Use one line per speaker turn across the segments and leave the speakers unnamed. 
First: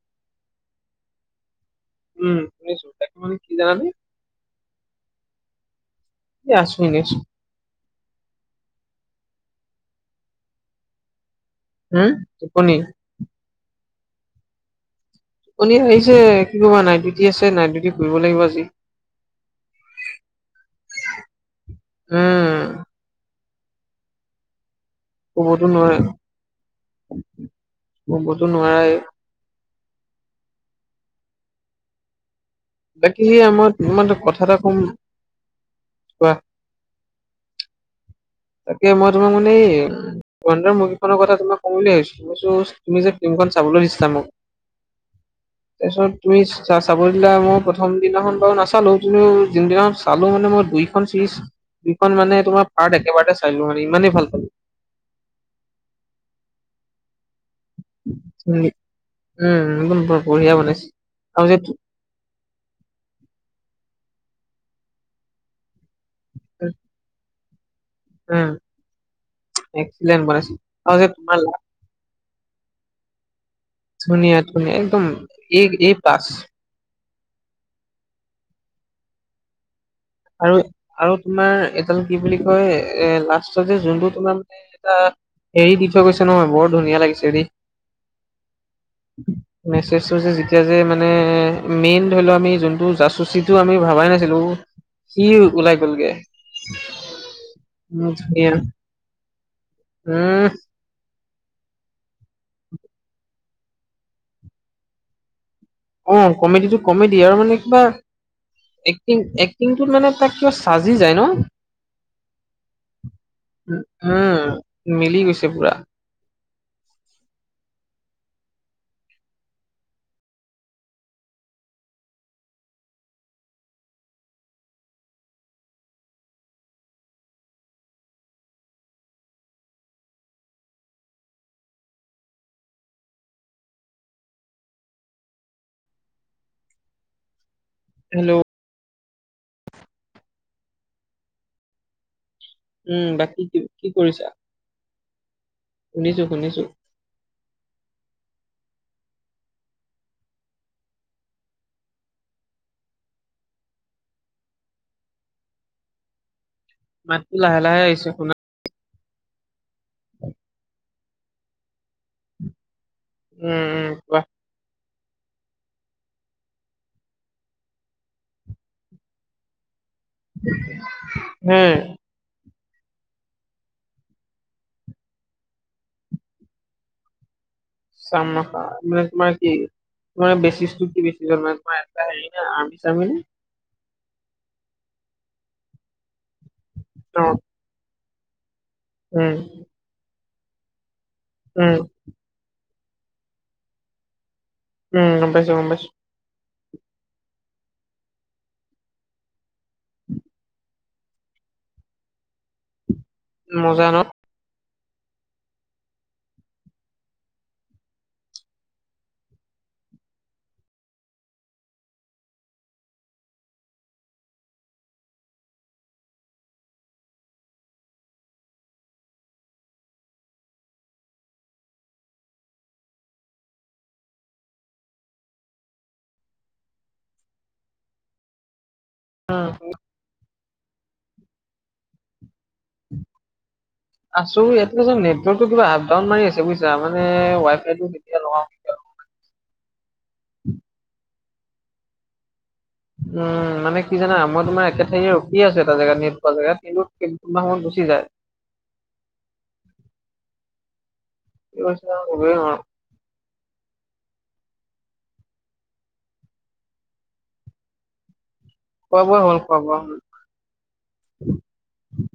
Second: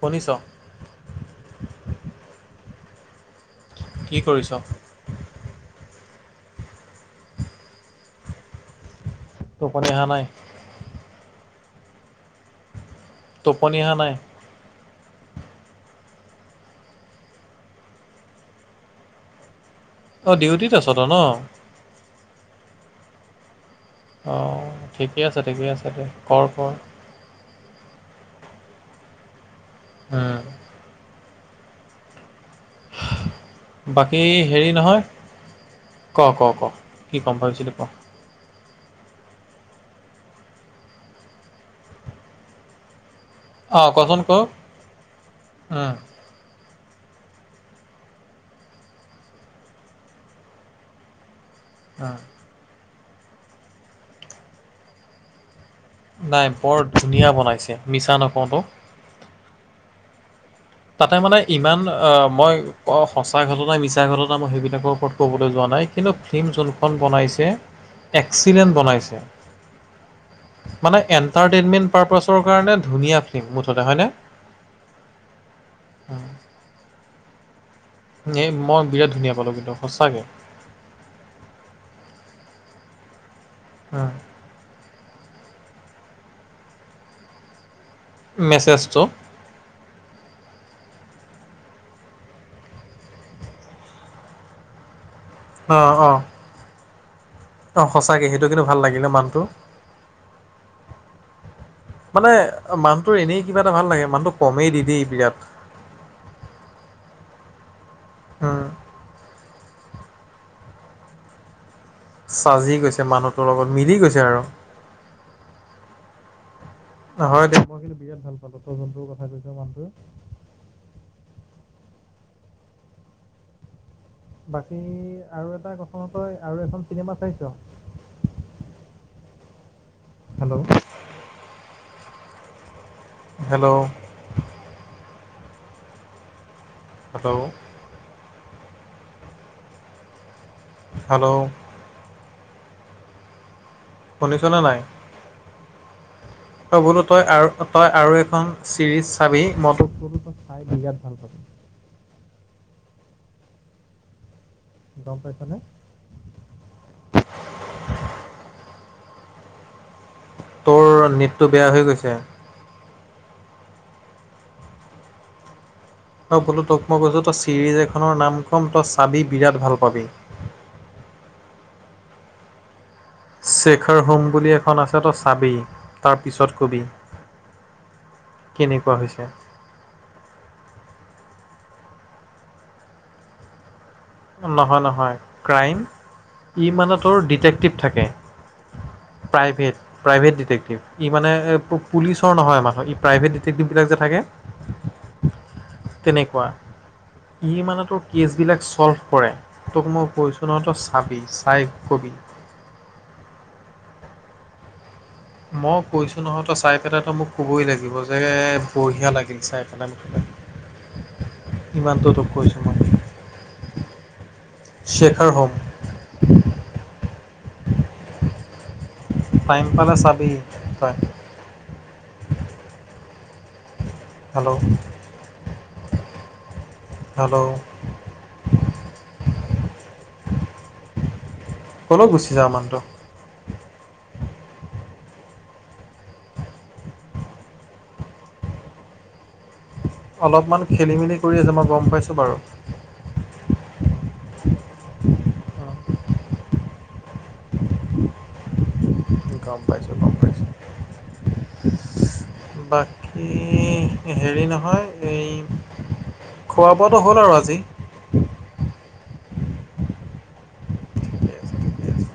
শুনিছ?
উম, শুনিছো তাকে [unintelligible]
কি কৰিছ?
এ আছো এনেচ।
টোপনি আহা নাই?
হুম টোপনি?
টোপনি আহা নাই?
টোপনি ধৰিছে কি কবা নাইট ডিউটি আছে নাইট ডিউটি কৰিব লাগিব আজি।
অ, ডিউটিত আছ তই ন?
উম,
অ, ঠিকে আছে ঠিকে
শুবতো
আছে
নোৱাৰে
দে কৰ - কৰ?
ক'বতো নোৱাৰে।
উম,
বাকী সেয়া মই তোমাক এটা
বাকী
কথা এটা
হেৰি
কম
নহয়
কোৱা
ক-ক-ক? কি কম ভাবিছিলি ক?
তাকে মই তোমাৰ মানে এই ধুৰনদৰ মুভীখনৰ কথা তোমাক কম বুলি ভাবিছো [unintelligible] তুমি যে ফিল্মখন চাবলৈ
অঁ
দিছিলা
কচোন
মোক
ক উম,
তাইছত তুমি চ- চাব দিলা মই প্ৰথম দিনাখন বাৰু নাচালো কিন্তু যোনদিনাখন চালো মানে মই দুই খন চিৰিজ
উম।
দুইখন মানে তোমাৰ পাৰ্ট একেবাৰতে চাই দিলো মানে ইমানেই ভাল পালো।
নাই বৰ ধুনীয়া বনাইছে মিছা ন
উম, [unintelligible] বঢ়িয়া বনাইছে।
তাকে মানে
আৰু যে
ইমান অ, মই অ, সঁচাই ঘটনা মিছা ঘটনা মই সেইবিলাকৰ ওপৰত ক'বলৈ যোৱা নাই কিন্তু ফিল্ম যোনখন বনাইছে এক্সিলেণ্ট বনাইছে।
লেন বনাইচি।
মানে এন্টাৰটেইনমেন্ট পাৰপছৰ কাৰনে ধুনীয়া ফিল্ম মুঠতে হয়নে?
ধুনীয়া ধুনীয়া একদম এ -এ প্লাছ।
এ মই বিৰাট ধুনীয়া পালো কিন্তু সঁচাকে।
আৰু -আৰু তোমাৰ এডাল কি বুলি কয় এ লাষ্টত যে যোনটো তোমান [unintelligible] এৰি দি থৈ গৈছে নহয় বৰ ধুনীয়া লাগিছে দে।
মেছেজটো?
মেছেজটো যে যেতিয়া যে মানে মেইন ধৰি লও আমি যোনটো জাচুচিটো আমি ভাবাই নাছিলো। সি ওলাই
অ',
গ'লগে।
অ', অ,
উম,
সঁচাকে সেইটো
ধুনীয়া
কিন্তু ভাল লাগিলে মানুহটো।
উম,
মানে মানুহটোৰ এনেই কিবা এটা ভাল লাগে মানুহটো কমেডি দেই বিৰাট।
অ, কমেডি টো কমেডি আৰু মানে কিবা
উম,
এক্টিং- এক্টিংটোত মানে তাক কিবা সাজি যায় ন?
চাজি গৈছে মানুহটোৰ লগত
উম,
মিলি গৈছে আৰু।
উম মিলি গৈছে পুৰা।
নহয় দে মই কিন্তু বিৰাট ভাল পালোঁ তই জোনটো কথা কৈছ মানুহটো বাকী আৰু এটা [unintelligible] ন 'তই আৰু এখন চিনেমা চাইছ? Hello, hello, hello,
hello,
hello,
উম, বাকি কি কি
শুনিছ নে নাই?
শুনিছো-শুনিছো।
তই বোলো তই আৰু তই আৰু এখন চিৰিজ চাবি মই তোক কলো চাই বিৰাট ভাল পাবি। গম পাইচানে?
মাতটো লাহে-লাহে আহিছে, শুনা
তোৰ নেটটো বেয়া হৈ গৈছে,
উম, উম, কোৱা?
তই বোলো তোক মই কৈছো তই চিৰিজ এখনৰ নাম ক'ম তই চাবি বিৰাট ভাল পাবি।
হম,
শেখাৰ হোম বুলি এখন আছে তো চাবি তাৰ পিছত কবি।
চামনাখা
কেনেকুৱা
মেক
হৈছে।
মাই কি? নহয় বেচিচ টো কি আছিলে, মানে তোমাৰ এটা হেৰি না আৰ্মি চাৰ্মি নে?
নহয়-নহয় ক্ৰাইম ই মানে তোৰ
অ',
ডিটেক্টিভ থাকে।
উম,
প্ৰাইভেট-প্ৰাইভেট ডিটেকটিভ ই মানে
উম,
পুলিচ নহয় ম প্ৰভেটেটভ বিলাক যে থাকে,
উম, গম পাইছো, গম পাইছো।
তেনেকুৱা, ই মানে তোৰ কেচবিলাক চ'ল্ভ কৰে তোক মই কৈছো নহয় চাবি চাই কবি।
মজা ন,
মই কৈছো নহয় তো চাই পেলাইটো মোক কবই লাগিব যে বঢ়িয়া লাগিল চাই পেলাই মোঠতে। ইমানটো তোক কৰিছো মই। শেখৰ হ'ম। [unintelligible] টাইম পালে চাবি তই। হেল্ল', হেল্ল',
উম,
কলৈ গুচি যাওঁ মানুহটো?
আছো এইয়াতে নেটৰ্কটো কিবা আপ ডাউন মাৰি আছে বুজছা, মানে ৱাই ফাইটো কেতিয়া লগাও? কেতিয়া লগাওঁ।
অলপমান খেলি মেলি কৰি আছে মই গম পাইছোঁ বাৰু।
উম, মানে কি জানা মই তোমাৰ একে ঠাইতে ৰখি আছো এটা জেগাত, নেট পোৱা জেগাত, কিন্তু কোনোবা সময়ত গুচি যায়।
গম পাইছোঁ গম পাইছোঁ।
[unintelligible] হ'ল,
[unintelligible] কি হেৰি নহয় এই খোৱা বোৱাটো হ'ল আৰু আজি?
খোৱা বোৱা হল, খোৱা বোৱা হল।
ঠিকে আছে ঠিকে আছে।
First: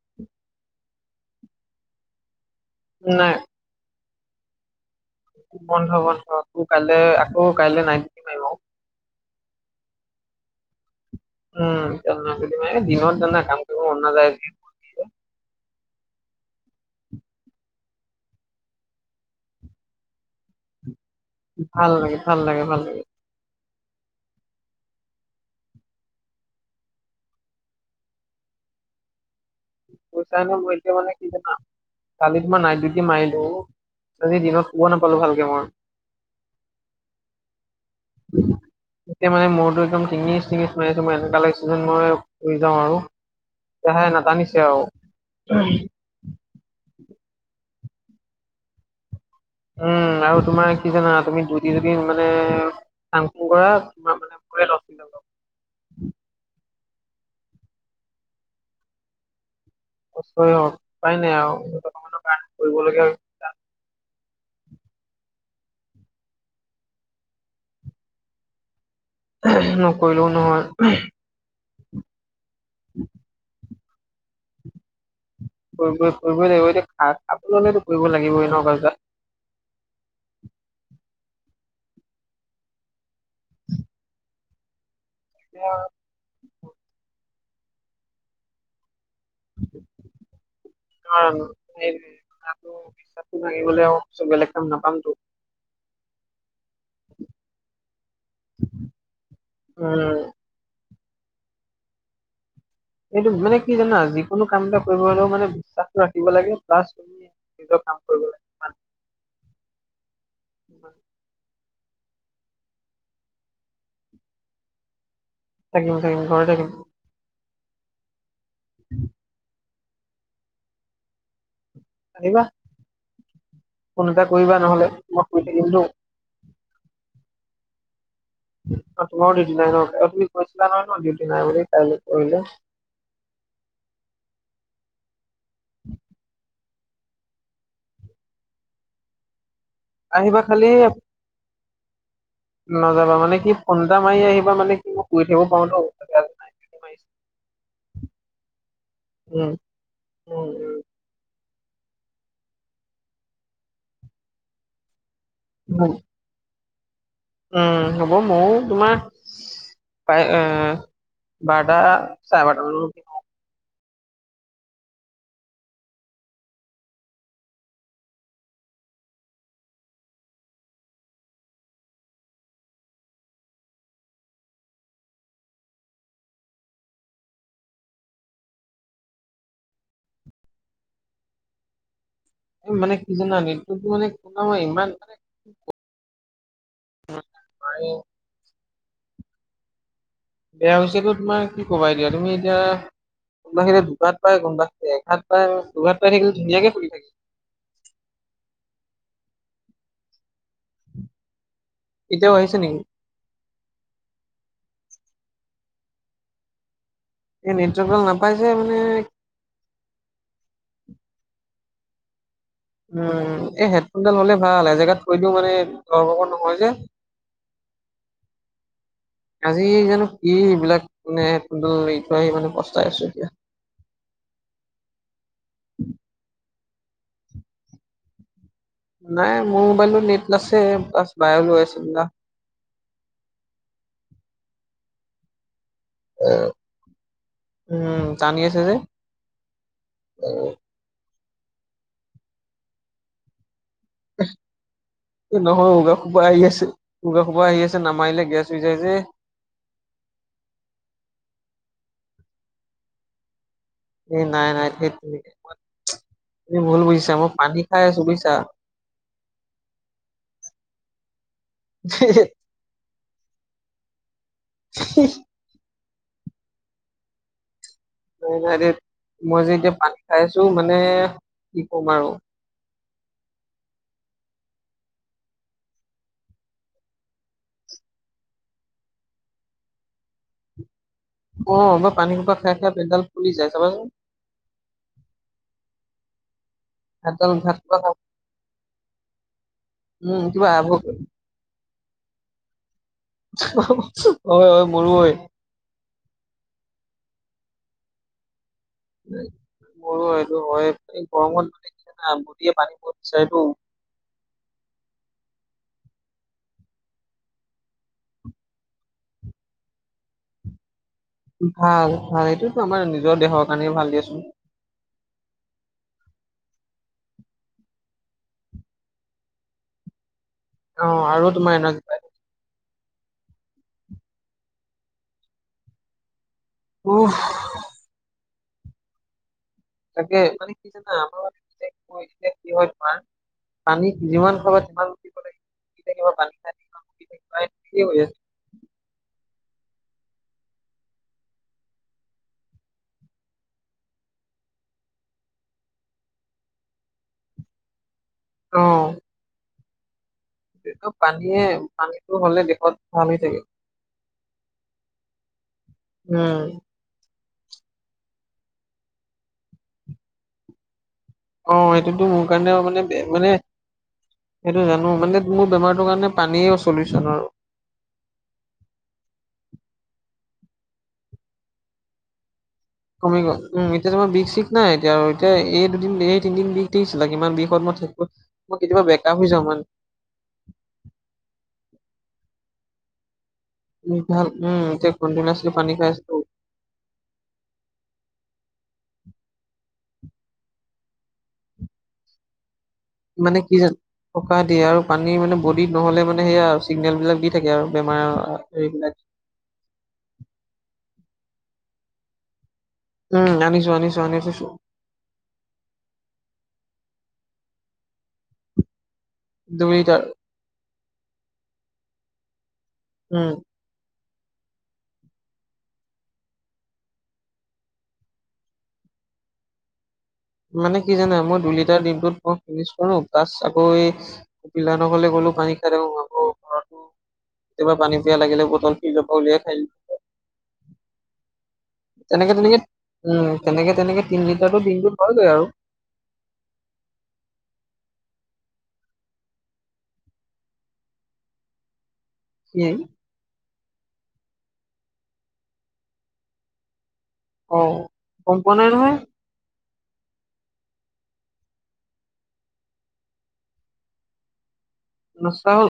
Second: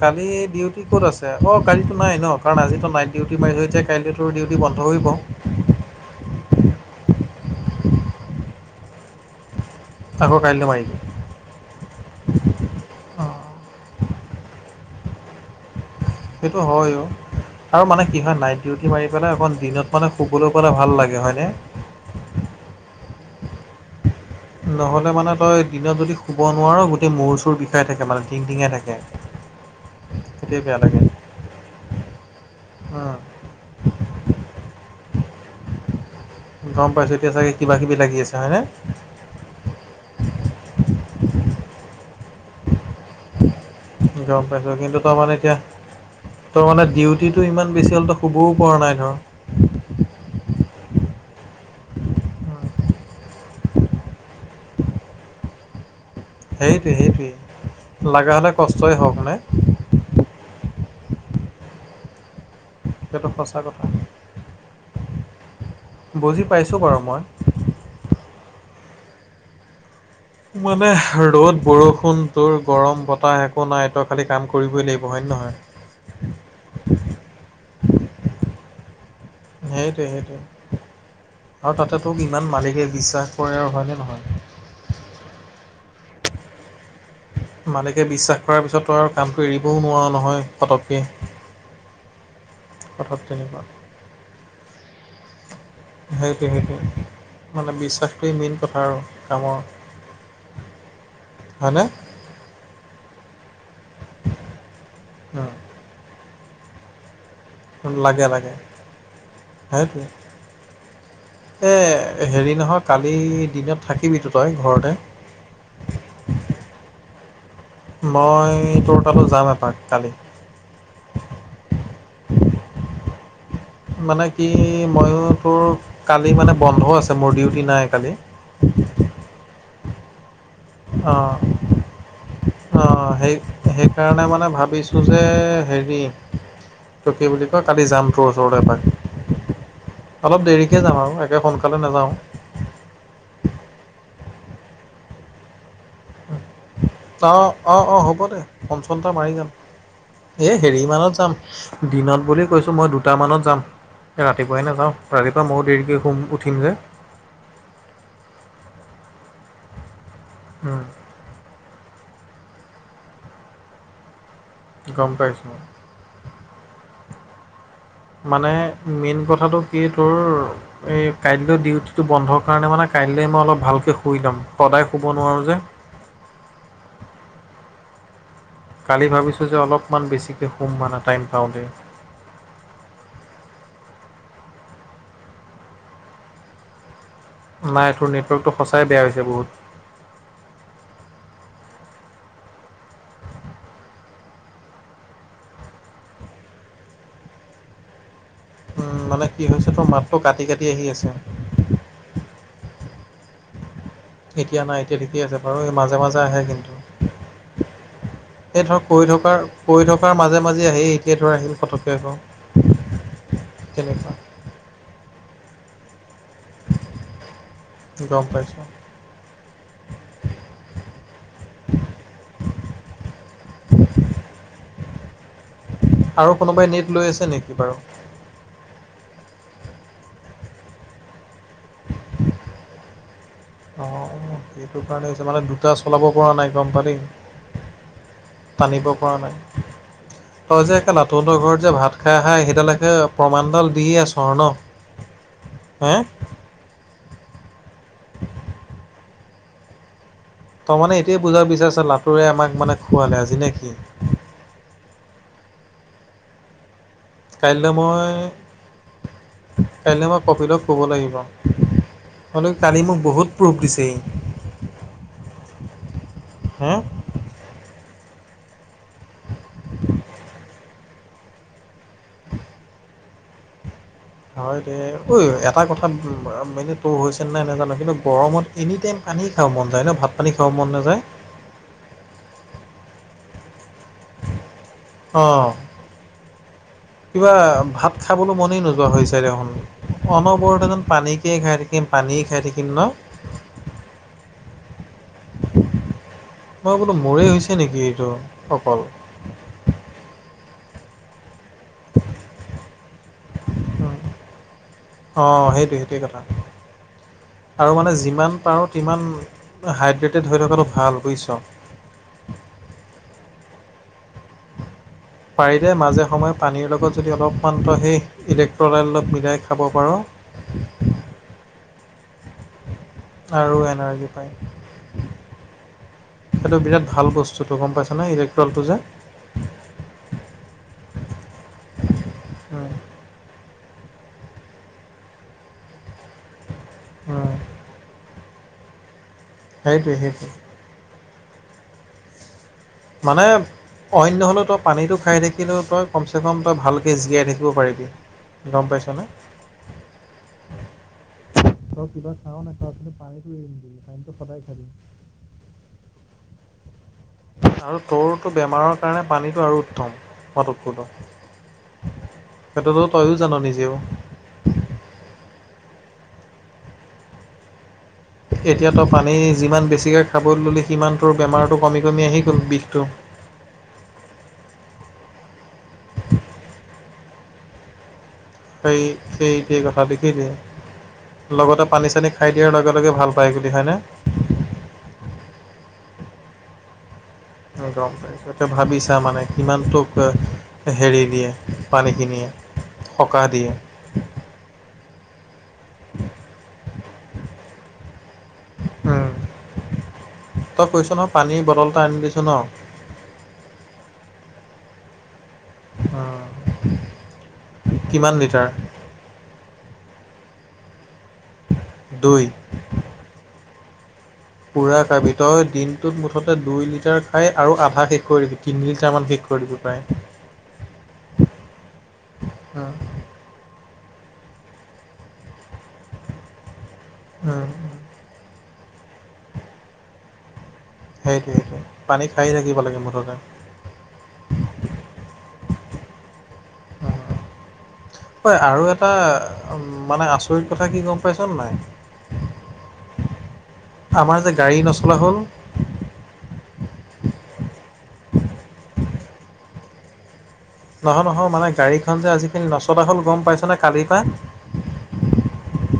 কালি ডিউটি ক'ত আছে অ কালিতো নাই ন কাৰণ আজিটো নাইট ডিউটি মাৰি হৈ যায়। কাইলে তোৰ ডিউটি বন্ধ কৰিব।
বন্ধ-বন্ধ, তোৰ কাইলে আকৌ কাইলে নাই [unintelligible]
আকৌ কাইলে মৰিব।
উম, দিনত
অঁ
জানা কাম কৰিব মন নাযায়,
সেইটো হয় অ, আৰু মানে কি হয় নাইট ডিউটি মাৰি পেলাই অকণ দিনত মানে শুবলে পালে ভাল লাগে হয় নে?
ভাল লাগে, ভাল লাগে, ভাল লাগে।
নহ'লে মানে তই দিনত যদি শুব নোৱাৰ গোটেই মূৰ চুৰ বিষাই থাকে মানে টিং টিঙাই থাকে। [unintelligible]
পইছা
সেইটোৱে
ন
বেয়া
এতিয়া
লাগে
মানে, কালি তোমাৰ নাইট ডিউটি
উম।
মাৰিলো আজি দিনত শুবা নাপালো ভালকে মই।
গম পাইছো এতিয়া চাগে কিবা কিবি লাগি আছে হয়নে?
এতিয়া মানে মূৰটো একদম টিঙিছ টিঙিছ হৈ আছে মই এনেুকুৱা লাগিছে যেন মই শুই যাওঁ আৰু লাহে
গম
নাটানিছে
পাইছো
আৰু
কিন্তু তই মানে এতিয়া, ত মানে ডিউটিটো ইমান বেছি হ'লে তো শুবও পৰা নাই ধৰ,
উম আৰু তোমাৰ কি জানা তুমি ডিউটি যদি মানে ফাং ফুং কৰা ত,
সেইটোৱে সেইটোৱে লাগা হ'লে কষ্টই হওক নে,
অয় উপায় নাই আৰু [unintelligible] কাৰণে, কৰিবলগীয়া
সেইটো সঁচা কথা বুজি পাইছোঁ বাৰু মই,
[unintelligible] নহয়
মানে ৰ'দ বৰষুণ তোৰ গৰম বতাহ একো নাই ত, খালি কাম কৰিবই লাগিব হয় নে নহয়?
কৰিবই কৰিবই লাগিব এতিয়া আপোনতো কৰিব লাগিব এনেকুৱা যে,
সেইটোৱে সেইটোৱে আৰু তাতে তোক ইমান মালিকে বিশ্বাস কৰে আৰু হয়নে নহয়।
হয়।
মালিকে বিশ্বাস কৰাৰ পিছত তো আৰু কামটো এৰিবও নোৱাৰ নহয় পতকে
কাৰণ এই
কথাটো তেনেকুৱা।
চ বেলেগ কাম নাপামতো,
সেইটোৱে সেইটোৱে মানে বিশ্বাসটোৱেই মেইন কথা আৰু কামৰ।
উম
হয়নে,
এইটো মানে কি জানা যিকোনো কাম এটা কৰিব হলেও মানে
উম,
বিশ্বাসটো ৰাখিব লাগে প্লাছ, নিজৰ কাম কৰিব
লাগে লাগে সেইটোৱে,
[inaudible]
এই হেৰি নহয় কালি দিনত থাকিবিতো তই ঘৰতে।
থাকিম থাকিম ঘৰতে থাকিম।
মই তোৰ তালো যাম এপাক কালি।
আহিবা। ফোন এটা
মানে কি
কৰিবা নহলে
মইও
মই শুই
তোৰ
থাকিমতো
কালি মানে বন্ধ আছে মোৰ ডিউটি নাই কালি।
অ তোমাৰো ডিউটি নাই ন এ তুমি কৈছিলা নহয় ন ডিউটি নাই বুলি কাইলে পৰহিলে।
অঁ সেই সেইকাৰণে মানে ভাবিছোঁ যে হেৰি, ত কি বুলি কয় কালি যাম তোৰ ওচৰলে এপাক
আহিবা
অলপ
খালি
দেৰিকে যাম আৰু একে সোনকালে সোনকালে নাযাওঁ,
নাযাবা মানে কি ফন এটা মাৰি আহিবা মানে কি শুই থাকিব পাৰুতো।
অঁ অঁ হ'ব দে ফোন চন এটা মাৰি যাম।
উম, উম,
এ হেৰি মানত যাম দিনত বুলি কৈছো মই দুটা মানত যাম। ৰাতিপুৱাই নাযাওঁ ৰাতিপুৱা মইয়ো
উম, উম,
দেৰিকৈ শুম উঠিম যে,
উম হ'ব মইয়ো তোমাৰ পাই আ, বাৰটা চাৰে বাৰটা
গম পাইছোঁ। মানে মেইন কথাটো কি তোৰ। এ কাইলৈ ডিউটিটো বন্ধ কাৰণে মানে কাইলে মই অলপ ভালকে শুই ল'ম ত সদায় শুব নোৱাৰোঁ যে। কালি ভাবিছোঁ যে অলপমান বেছিকে শুম মানে টাইম পাওঁতেই।
এ মানে কি জানা [unintelligible] মানে কোনো ইমান মানে কি কম।
নাই তোৰ নেটৱৰ্কটো সঁচাই বেয়া হৈছে বহুত।
বেয়া হৈছে ত তোমাৰ কি কবা এতিয়া তুমি এতিয়া। কোনোবা খিতে দুঘাত পায় কোনোবা খিতে এঘাত পায় দুঘাত পাই থাকিলে ধুনীয়াকে চলি থাকে।
উম মানে কি হৈছে, তোৰ মাতটো কাটি কাটি আহি আছে।
এতিয়াও আহিছে নেকি।
এতিয়া নাই এতিয়া ঠিক আছে বাৰু মাজে মাজে আহে কিন্তু,
এই নেটৱৰ্ক নাপাইছে
এই
মানে,
ধৰ কৈ থকাৰ কৈ থকাৰ মাজে মাজে আহি এতিয়া ধৰ আহিল পটককে আকৌ।
উম, এই
তেনেকুৱা।
হেডফোনডাল হ'লে ভাল এ জেগাত থৈ দিও মানে [unintelligible] নহয় যে।
গম পাইছোঁ।
আজি জানো কি এইবিলাক মানে হেডফোন দাল এৰিঠয় আহি মানে পস্তাই আছো এতিয়া।
আৰু কোনোবাই নেট লৈ আছে নেকি বাৰু?
নাই মোৰ মোবাইলটোত নেট আছে। প্লাছ বাইও লৈ আছিল না।
[unintelligible] অ', অ' সেইটো কাৰণে হৈছে মানে। দু [unintelligible] চলাব পৰা নাই গম পালি
উম টানি আছে যে
টানিব পৰা নাই। তই যে কেলা তহঁতৰ ঘৰত যে ভাত খাই আহা সেইদালকহে প্ৰমাণদল
এ নহয়
হে
[unintelligible] খুব আহি আছিল। উগাৰ খোপা আহি আছে নামাৰিলে গেছ হৈ যাই যে।
তই মানে এইটোৱে বুজাব বিচাৰিছ লাটুৰে আমাক মানে খুৱালে আজি নে কি?
এই নাই-নাই ধেটটেৰি [unintelligible] তুমি ভূল বুজিছা মোক
কাইলৈ মই কাইলৈ মই কপিলক ক'ব লাগিব। হলোও কালি মোক বহুত প্ৰুফ দিছে হি।
[unintelligible]
হম
নাই-নাই ধেত মই যে এতিয়া পানী খাই আছো মানে কি কম আৰু।
হয় দে। ঐ এটা কথা মানে তোৰ হৈছে নাই নাজানো কিন্তু গৰমত এনি টাইম পানী খাব মন যায় ন, ভাত পানী খাব মন নাযায়।
অ' মই পানী হোপা খাই-খাই পেট ডাল ফুলি যায় চাবাচোন।
অ'।
ভাতডাল
কিবা
খোপা
ভাত
খাব
খাবলও মনেই নোযোৱা হৈছে দেখোন।
উম কিবা
অনবৰতে
আভোক।
যেন পানীকে খাই থাকিম। থাকিম পানীয়ে খাই থাকিম ন?
অ' হয়-হয় মোৰো হয়।
মই বোলো মোৰে হৈছে নেকি এইটো অকল।
উম মোৰো এইটো হয়ে এই গৰমত মানে কি জানা বদিয়ে পানী খাব বিচাৰে টো।
অ' সেইটোৱে-সেইটোৱে কথা। আৰু মানে যিমান পাৰোঁ তিমান হাইড্ৰেটেড হৈ থকাটো ভাল বুইছ।
ভাল-ভাল এইটোতো আমাৰ নিজৰ দেহৰ কাৰণেও ভাল দিয়াচোন।
পাৰিলে মাজে সময়ে পানীৰ লগত যদি অলপমান তই সেই ইলেকট্ৰল অলপ মিলাই খাব পাৰ।
অ' আৰু তোমাৰ এনাৰ্জি পায়।
আৰু এনাৰ্জি পায়। সেইটো বিৰাট ভাল
উফ
বস্তু। তো গম পাইছ নে ইলেকট্ৰলতো যে।
তাকে মানে কি জানা [unintelligible] কি হয়
উম,
তোমাৰ পানী যিমান খাবা তিমান মূতিব লাগিব
উম,
[unintelligible]
সেইটোৱে-সেইটোৱে। মানে অইন নহ'লেও তই পানীটো খাই থাকিলেও তই কমচে কম তই ভালকে জীয়াই থাকিব পাৰিবি। গম পাইছ নে?
অ' এইটো পানীয়ে
চ,
পানীটো
কিবা
হ'লে
খাওঁ নাখাওঁ
দেহত
কিন্তু
ভাল হৈ
পানীটো
থাকে
এৰি নিদিবি পানীটো সদায় খাবি।
উম।
আৰু তোৰটো বেমাৰৰ কাৰণে পানীটো আৰু উত্তম। [unintelligible]
অ' সেইটোতো মোৰ কাৰণেও
সেইটোতো
মানে বে
তইয়ো
মানে
জান নিজেও।
সেইটো জানো মানে মোৰ বেমাৰটোৰ কাৰণে পানীয়ে চলিউচন আৰু।
এতিয়াতো পানী যিমান বেছিকৈ খাবলৈ ল'লি সিমানটোৰ বেমাৰটো কমি কমি আহি গ'ল বিষটো।
কমি গল উম, এতিয়া তোমাৰ বিষ চিক নাই এতিয়া আৰু এতিয়া এই দুদিন এই তিনদিন বিষ [unintelligible] কিমান বিষত মই থাকিব
সেই-সেই কথা দেখি। [unintelligible] লগতে পানী চানী খাই দিয়াৰ লগে লগে ভাল পায় বুলি হয়নে।
ভাল উম এতিয়া কন্টিনিচলি পানী খাই আছিলো।
অহ গম সেতো ভাবিছা মানে কিমানটোক হেৰি দিয়ে পানীখিনিয়ে। সকাহ
মানে
দিয়ে।
কি জান, সকাহ দিয়ে আৰু পানী মানে বডিত নহ'লে মানে সেয়া আৰু চিগনেল বিলাক দি থাকে আৰু বেমাৰ হেৰিবিলাক,
উম, তই কৈছ নহয় পানীৰ বটল এটা আনি দিছো ন।
উম আনিছো আনিছো আনিছো,
অ কিমান লিটাৰ।
দুই লিটাৰ।
দুই,
উম,
পুৰা কি তই দিনটোত মুঠতে দুই লিটাৰ খাই আৰু আধা শেষ কৰি দিবি তিনি লিটাৰ মান শেষ কৰি, কৰিব পাই,
মানে কি জানা মই দুই লিটাৰ দিনটোত ফিনিছ
উম,
কৰো প্লাছ আকৌ, পলাহ নসলে গ'লো পানী খাই দে ঘৰত,
অঁ,
কিবা পানী পিয়া লাগিলে বতল ফ্ৰীজৰ পৰা উলিয়াই খাই দিও,
সেইটোৱে সেইটোৱে পানী
তেনেকে
খাই
তেনেকে
থাকিব লাগে মুঠতে,
উম তেনেকে তেনেকে তিনি লিটাৰৰ দিনটোত হয়গৈ আৰু
হয় আৰু এটা উ মানে আচৰিত কথা কি গম পাইছ নে নাই।
কি।
আমাৰ যে গাড়ী নচলা হল।
অ গম পোৱা নাই নহয়।
নহয় নহয় মানে গাড়ীখন যে আজি কালি নচলা হ'ল গম পাইছ নে কালিৰ পা।
নচলা হল।